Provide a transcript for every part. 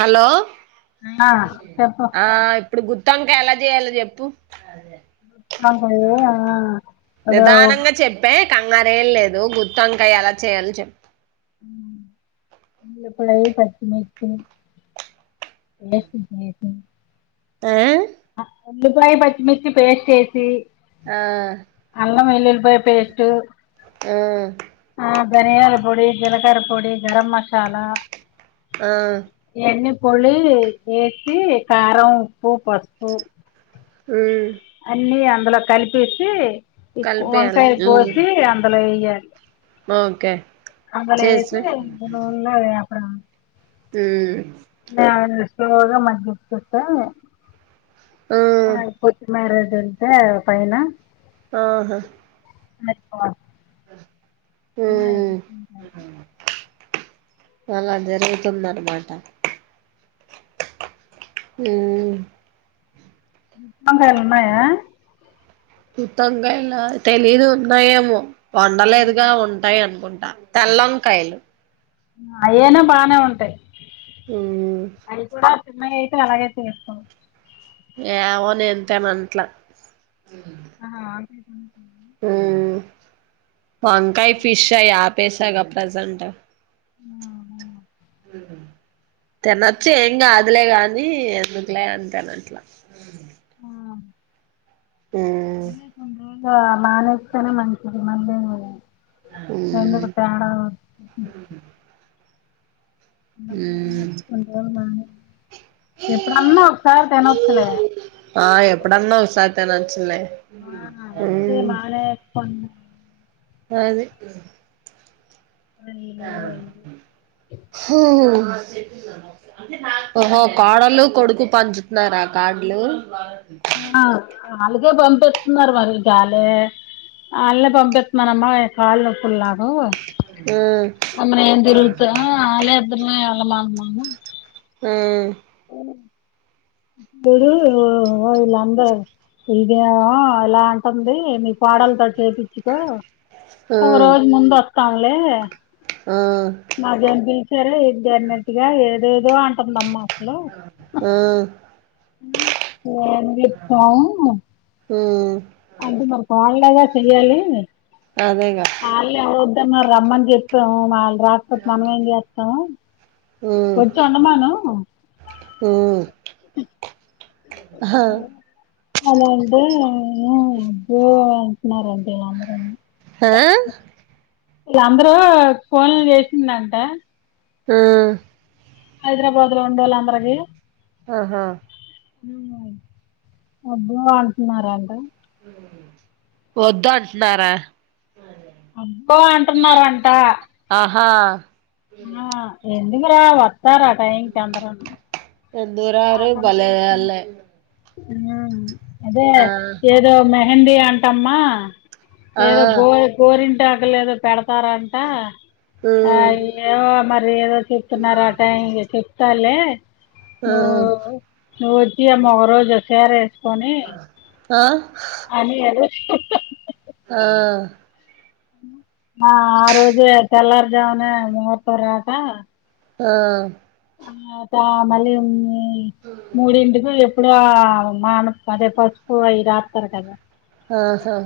Hello ఆ చెప్పు ఆ ఇప్పుడు గుత్తోంకాయ ఎలా చేయాలో చెప్పు ఆ ఒక నిదానంగా చెప్పే కంగారు ఏం లేదు గుత్తోంకాయ ఎలా చేయాలని చెప్పు ఉల్లిపాయ పచ్చి మిర్చీ ఏ ఆ ఉల్లిపాయ పచ్చిమిర్చి పేస్ట్ చేేసి అల్లం వెల్లుల్లి పాయ పేస్ట్ ఊమ్ ఆ ధనియాల పొడి జీలకర పొడి గరం మసాలా ఆ ఇవన్నీ పొడి ఏసీ కారం ఉప్పు పసుపు ఊమ్ అన్నీ అందులో కలిపేసి ఈ కలిపేయాలి వంకాయ ఉమ్ కోసి అందులో ఎయ్యాలి ఓకే అందులో చేసా వేసి నూనె లో వేయల్న ఉమ్ [unintelligible] స్లో గా మగ్గించుకుంటా ఆ కొత్తిమీర [unintelligible] పైన ఆహా వేసుకోవాలి ఉమ్ [unintelligible] అలా జరుగుతుంద అన్నమాట ఊమ్ వంకాయలు ఉన్నాయా గుత్తోంకాయ లా తెలిదు ఉన్నాయేమో వండలేదుగా ఉంటాయి అనుకుంట తెల్ల వంకాయలు అయేనా బానే ఉంటాయి ఉమ్ అవి కూడా మ అయితే అలాగే చేస్తాం ఏవో నంతేమట్ల అహా హు వంకాయ ఫిష్ యాపేసగా ప్రజెంట్ అహా హుహు తినచ్చు ఎమ్ కాదులే కానీ అని ఎందుకులే అంటాన అట్లా మ్మ్ మానేస్తేనే మంచిది మల్లా ఏమైనా మ్మ్ ఎందుకు తేడా కో అప్పుడు కొన్ని మ్మ్ అప్పుడు కొన్ని ఎప్పుడన్నా ఒకసారి తినచ్చులే తినచ్చులా అహా అది మానేస్తను అది రైలు అయి అహా ఓహో కోడలు కొడుకు పంచుతున్నారా కాడ్లు ఆ అలాగే పంపిస్తున్నారు మరి గాలే అలే పంపింస్తునారు కాళ్ళు నొప్పులు నాకు మ్మ్ అమ్మ నేను తిరుగుతా వాలే అంతా ఎళ్ళమా మము ఆ చుడు వీళ్ళు అందరు ఇదే ఎలా అంటుంది ఏ మీ కోడల్ తో చేపించ్చుకో ఒక మ్మ్ రోజు ముందు వస్తానులే మ్మ్ నా జర్నీ సరే ఇది జరిగినట్టు గా ఏదోదో అంటుందమ్మా ఆ ఏందీ ఇప్ప ఆ అంటే మరి వాళ్ళదే చెయ్యాలి అదేగా వాళ్లే వద్దు అన్నారు రమ్మని చెప్పాం మా రాకపోతే మనం ఏం చేస్తాము వచ్చి వండమను ఆ ఉ అహా అలా అంటే అబ్బో అంట్టున్నారంటే ఆ ఇలా అందరూ ఫోన్ చేసిందంట ఆ హైదరాబాద్ లో ఉండలా అందరికి ఆహా అబ్బా అంటున్నారా అంట వద్దు అంటున్నారా అబ్బో అంట్టున్నారు అంట ఆ ఆ ఎందుగుర వస్తారా టైం కు అందరు దూరారె పలేదాలే అదే ఏదో మెహందీ కమ్మా ఆ ఏదో గో గోరింటాకులు ఏదో తారంట ఆ ఉమ్ ఏదో మరి ఏదో చెప్తున్నారు ఆట ఇ చెప్ చాలే ఆ నువ్వు నువ్వు వచ్చి ఏమో ఒక రోజు చీర వేసుకొని ఆ అని అది ఆ మా ఆ రోజే తెల్లారుజామున ముహూర్తం రాక ఆ ఆ పా మళ్ళీ ము మూడింటికి ఇప్పుడ మాన అదే పసుపు అవి రాతారు కదా ఆహా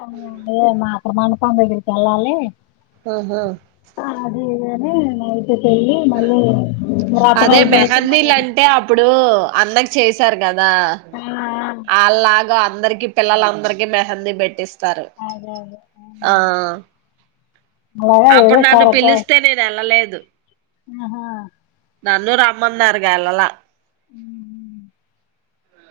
అ అదే మ అక్కడ మండపం దగ్గరికి వెళ్ళాలి ఆహా ఉ నైట్ పెళ్లి మళ్ళీ వ్రతం అదే అయిపోయాక మళ్ళీ మెహందీలు అంటే అప్పుడు అన్నకి చేసారు కాదా ఆ దా అల్ లాగా అందరికి పిల్లలందరికి మెహందీ పెట్టిస్ స్తారు ఆ అదే అదే ఆ అలాగా అప్పుడు ఏదో నన్ను సరదా పిలిస్తే నేను ఎల్లలేదు ఆహా నన్ను రమ్మన్నారు గా ఎలాలే ఉహూ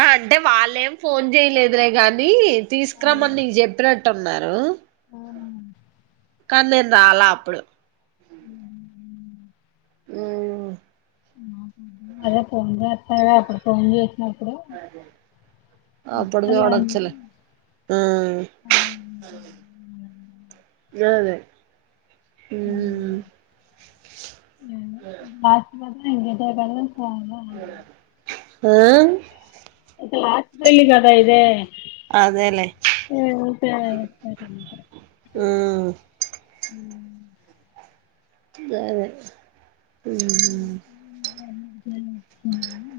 ఆ అంటే వాళ్ళ ఏం ఫోన్ చేయలేదు లే గానీ తీసుకురామని నీకు చెప్పినట్ ట్టున్నారు ఆ కానీ నేను రాలే అప్పుడు ఉ అదే ఫోన్ జేత అప్పుడు ఫోన్ చేసినప్పుడు అప్పుడు సర్లే చూడచ్చు అన్నా లే ఆ, [unintelligible] మ్మ్ మ్ ఏమో లాస్ట్ గాదా [unintelligible] వన్నా [unintelligible] అయితే లాస్ట్ పెళ్లి కాదా ఇది ఆ అదేలే ఏ ఉంటానే సరే ఉంటా ఊ సరే ఉ [unintelligible]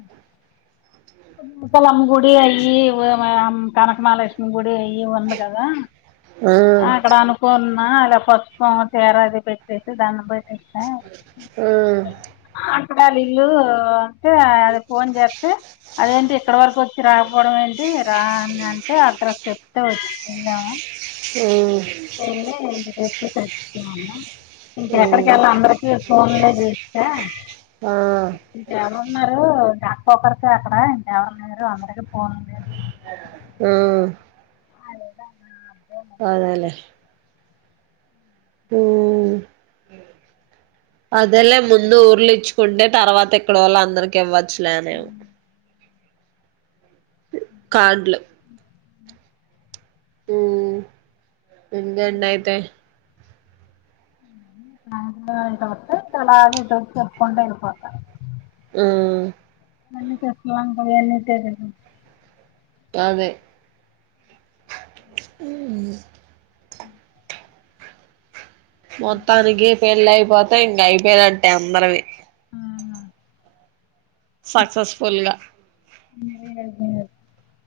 నూకాలమ్మ గుడి అయి కనకమాలక్ష్మమి గుడి ఇయి ఉంది కాదా ఆ అక్కడ అనుకున్నా అలా పసుపు చీర అది పెట్టేసి దడం పెట్టి ఆ అంటే వాళ్ళ ఇల్లు అంటే అది ఫోన్ జేతే అదేంటి ఇక్కడ వరకు వచ్చి రాకపోవడం ఏంటి రా అని అంటే అడ్రస్ చెప్తే వచ్చి వెళ్లము ఊ వెళ్ళ ఇంక చెప్పేసి వచ్చాను ఇంకెక్కడికి మ్మ్ వెెళ్ళా అందరికి ఫోన్లో జేప్తే ఆ ఉన్నారు డాక్క ఒకరితే అక్కడ ఇం ఎవరు లేరు ఫోన్ జేతే ఉ [unintelligible] అదేలేే ఊ అదేలే ముందు ఊర్లు ఇచ్చుకుంటే తర్వాత ఇక్కడ వాళ్ళ అందరికి ఇవ్వ స్లాదేవ్ కాడ్లు ఉమ్ ఉండండయితే చలా చెపుకుంట వెళ్ళిపోతది ఆ అన్నీ తెసుల వంగ ఏన్నితే అదే ఉం [inaudible] మొత్తానికి పెళ్ళ అయిపోతే ఇంక అయిపోయిదంటే అందరవి ఆ, సక్సెస్ఫుల్ గా [unintelligible]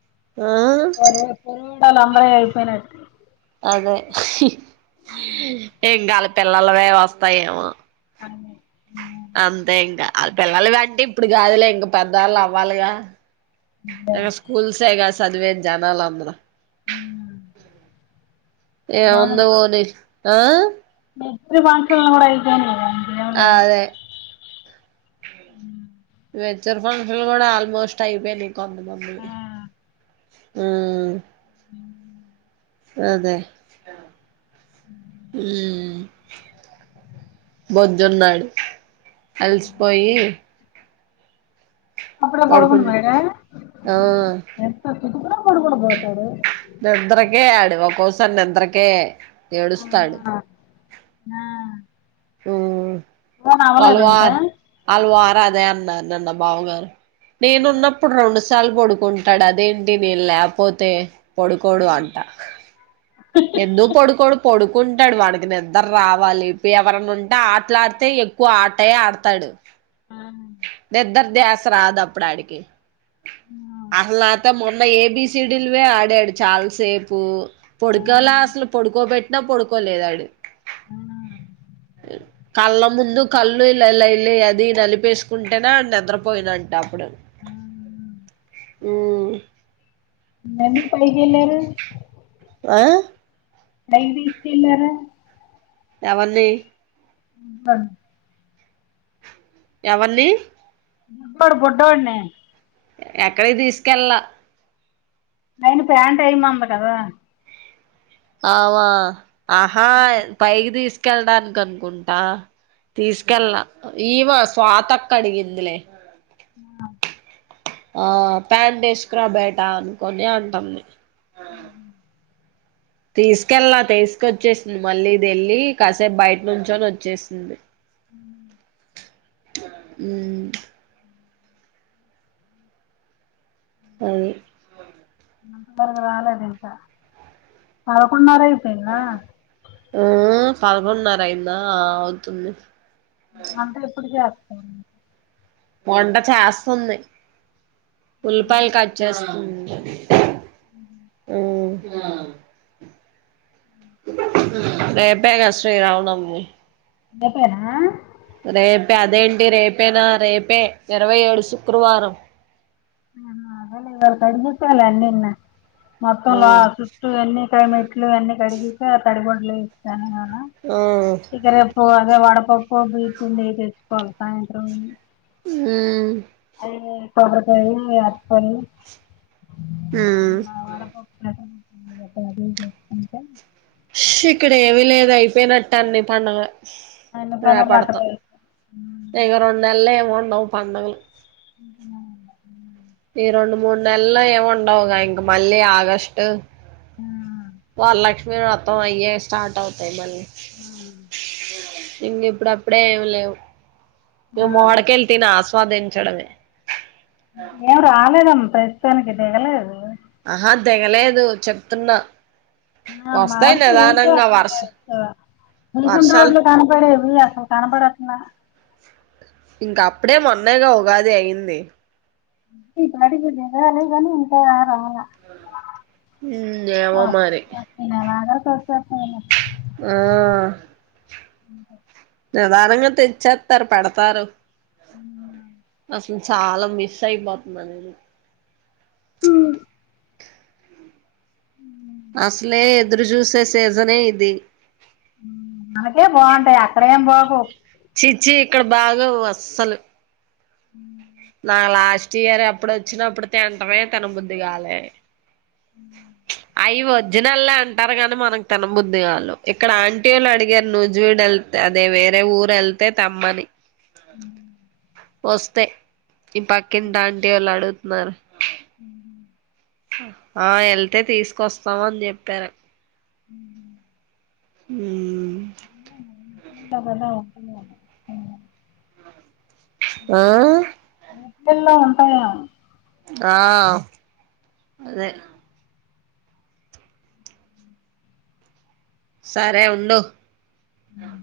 ఆ డులు వాళ్లందరివి అయిపోయినట్ట అదే ఇంకాలి పిల్లలవే వస్తాయేమో అ అంతే ఇంకా వా పిల్లలుంటే ఇప్పుడు కాదులే ఇంకా పెద్దవాళ్ళు అవ్వాలిగా అ స్కూల్ సేగా సాదివేది జనాలా అందరు ఉమ్, ఏముంది పోని ఆ మెచ్యూర్ ఫంక్షన్లు కూడా అయి ఆ అదే మెచ్యూర్ ఫంక్షన్లు కూడా ఆల్మోస్ట్ అయిపోయినాయి ఆ కొంతమందివి ఆ ఆ అదే బజ్జున్నాడు అలిసిపోయి అప్పుడ పడుకుం పడుకును పోయాడ ఆ ఎంత చిటుకున పడు కోను పోతాడు నిద్రకే ఆడు ఒక్కసారి నిద్రకే ఆ ఏడుస్తాడు ఆ ఉమ్ ఫోన్ వాళ్ళ అవ్వలేదా ఇంకా వారు అలువారు అదే అన్నారు నిన్న బావగారు నేనున్నప్పుడు రెండు సార్లు పడుకుంటాడు అదేంటి నేను లేకపోతే పొడుకోడు అంటా ఎందు పొడుకోడు పొడు కుంటాడు వాడికి నిద్దరు రావాలి ఎవరన్న ఉంటే ఆటలాడితే ఎక్కువ ఆటయ ఆడతాడు ఆ ఆ నిద్దర ధ్యాస రాదప్పుడు ఆడికి అసలైతే ము న్న ఏబీసిడీలువే ఆడాడు చాలా సేపు ఆ పొడుకలా అసలు పడుకోబట్టినా పడుకో లేదాడు కళ్ళ ముందు కళ్ళు ఇల్లా ఇలా ఇల్ల అది నలిపేసుకుంటేనే నిద్రపోయినంట అప్పుడు ఆ ఉమ్ ఎందుకు పైకెళ్ళారు ఆ పైకి తీసుకెళ్ళారా ఎవరిని ఆ ఎవరిని బుడ్డోడు బుడనే ఎక్కడకి తీసుకెళ్ళల నయిన ప్యాంట్ వెయ్యమన్నది కదా ఆమ ఆహా పైకి తీసుకెళ్ళడానికి అనుకుంటా తీసుకెళ్ల ల ఈవ స్వాత అక్క అడిగిందిలే ఆ ఆ ప్యాంటే వేసుకురా బేటా అనుకని అంటుంది అ తీసుకెళ్లాల తీసుకొచ్చేసింది మళ్ళీది వెళ్ళలి కాసేపు బయట నుంచని వచ్చేసింది ఉం అ అంత వరకు రాలే ఇంక పదకొండున్నర అయిపోయింద ఆ పదకొండున్నర అయిందా ఆ అవుతుంది అంటే ఎప్పుడు చేస్తాను వంట చేస్తుంది ఉల్లిపాయలు కట్ చేస్తుంది ఊమ్ రేపే గా శ్రీరామ నవమి రేపేనా రేపే అదేంటి రేపేనా రేపే ఇరవై ఏడు శుక్రవారం ఆ అదేలే ఇవాళ కడిగిస్తాలే అన్నీ ఇన్నో మొత్తం లో ఆ చుట్టూ అన్ని క మెట్లు అన్ని కడిగి తడిగుడ్డలు ఏ సేసాన ఆ గ వడపప్పు బెయ్యప్ప్ పిండి తెచ్చుకోవాల సాయంత్రం ఎల్లి ఊమ్ ఆకొబ్బరి కాయ అరటిపండు ఉమ్ వడపప్పు పెసర్లు సందకాడే తెచ్చుకుంటె ష్ ఇక్కడ ఏమి లేదు అయిపోయినట్టన్నీ పండగ అన్ని పండలు అట్టనే ఇగ రెండు నెల్లు ఏం ఉండవు పండగలు [unintelligible] ఈ రెండు మూడు నెలలు ఏముండవుగా ఇంగ మళ్ళీ ఆగస్టు ఆ వర్లక్ష్ మీ వతం అయ్యే స్టార్ట్ అవ్తాయ్ మళ్ళీ ఆ ఇంగ ఇప్పుడప్పుడే ఏమి లేవు ఆ. మే మావ్ డికాయలు తిని ఆస్వాదించడమే ఏం రాలేదమ్మా ప్రస్తుతానికి దిగలేదు ఆహా దిగలేదు చెప్తున్నా ఆ వస్తాయి మార్చి లో ఎన్టీవో నిదానంగా అసలు వర్ష ఇయర్స్ మన కుంటు వర్షాలు రోడ్లు కనపడేవి అసలు కనపడట్ల ఇంక అప్పుడే మొన్నే గా ఉగాది అయింది ఈ పాటికి దిగాలే గానిఉంటాయా ఆరా ఉమ్ ఏమో మరి సర్ సర్ సరేలే ఆ [inaudible] నిదానంగా తెచ్చేత్తారు పెడతారు చాలా మిస్ అయిపోతున్నా నేను అసలే ఎదురు చూసే సీజనే ఇది మనకే బాగుంటాయి అక్కడ ఏం బాగో వ్ చీ ఇక్కడ బాగోవు అస్సలు ఉమ్ ఆ లాస్ట్ ఇయర్ అప్పుడు వచ్చినప్పుడు తింటమే తినబుద్ధి కాలే అయి వో జినల్లే అంటారు గాని మనకు తన బుద్ధి కాళ్ళు ఇక్కడ ఆంటీ వాళ్ళు అడిగారు నుజూవీడు వెళ్తే అదే వేరే ఊరు వెళ్తే తెమ్మని వస్తే ఈ పక్కింటా ఆంటీ వాళ్ళు అడుగుతున్నారు ఉమ్ ఆ ఏళ్తే తీసుకొస్తామ అని చెప్పారు ఊ ఉమ్ [unintelligible] ఆ ఎల్లో ఉంటాయా ఆ అదే వారి ఉండు ఆ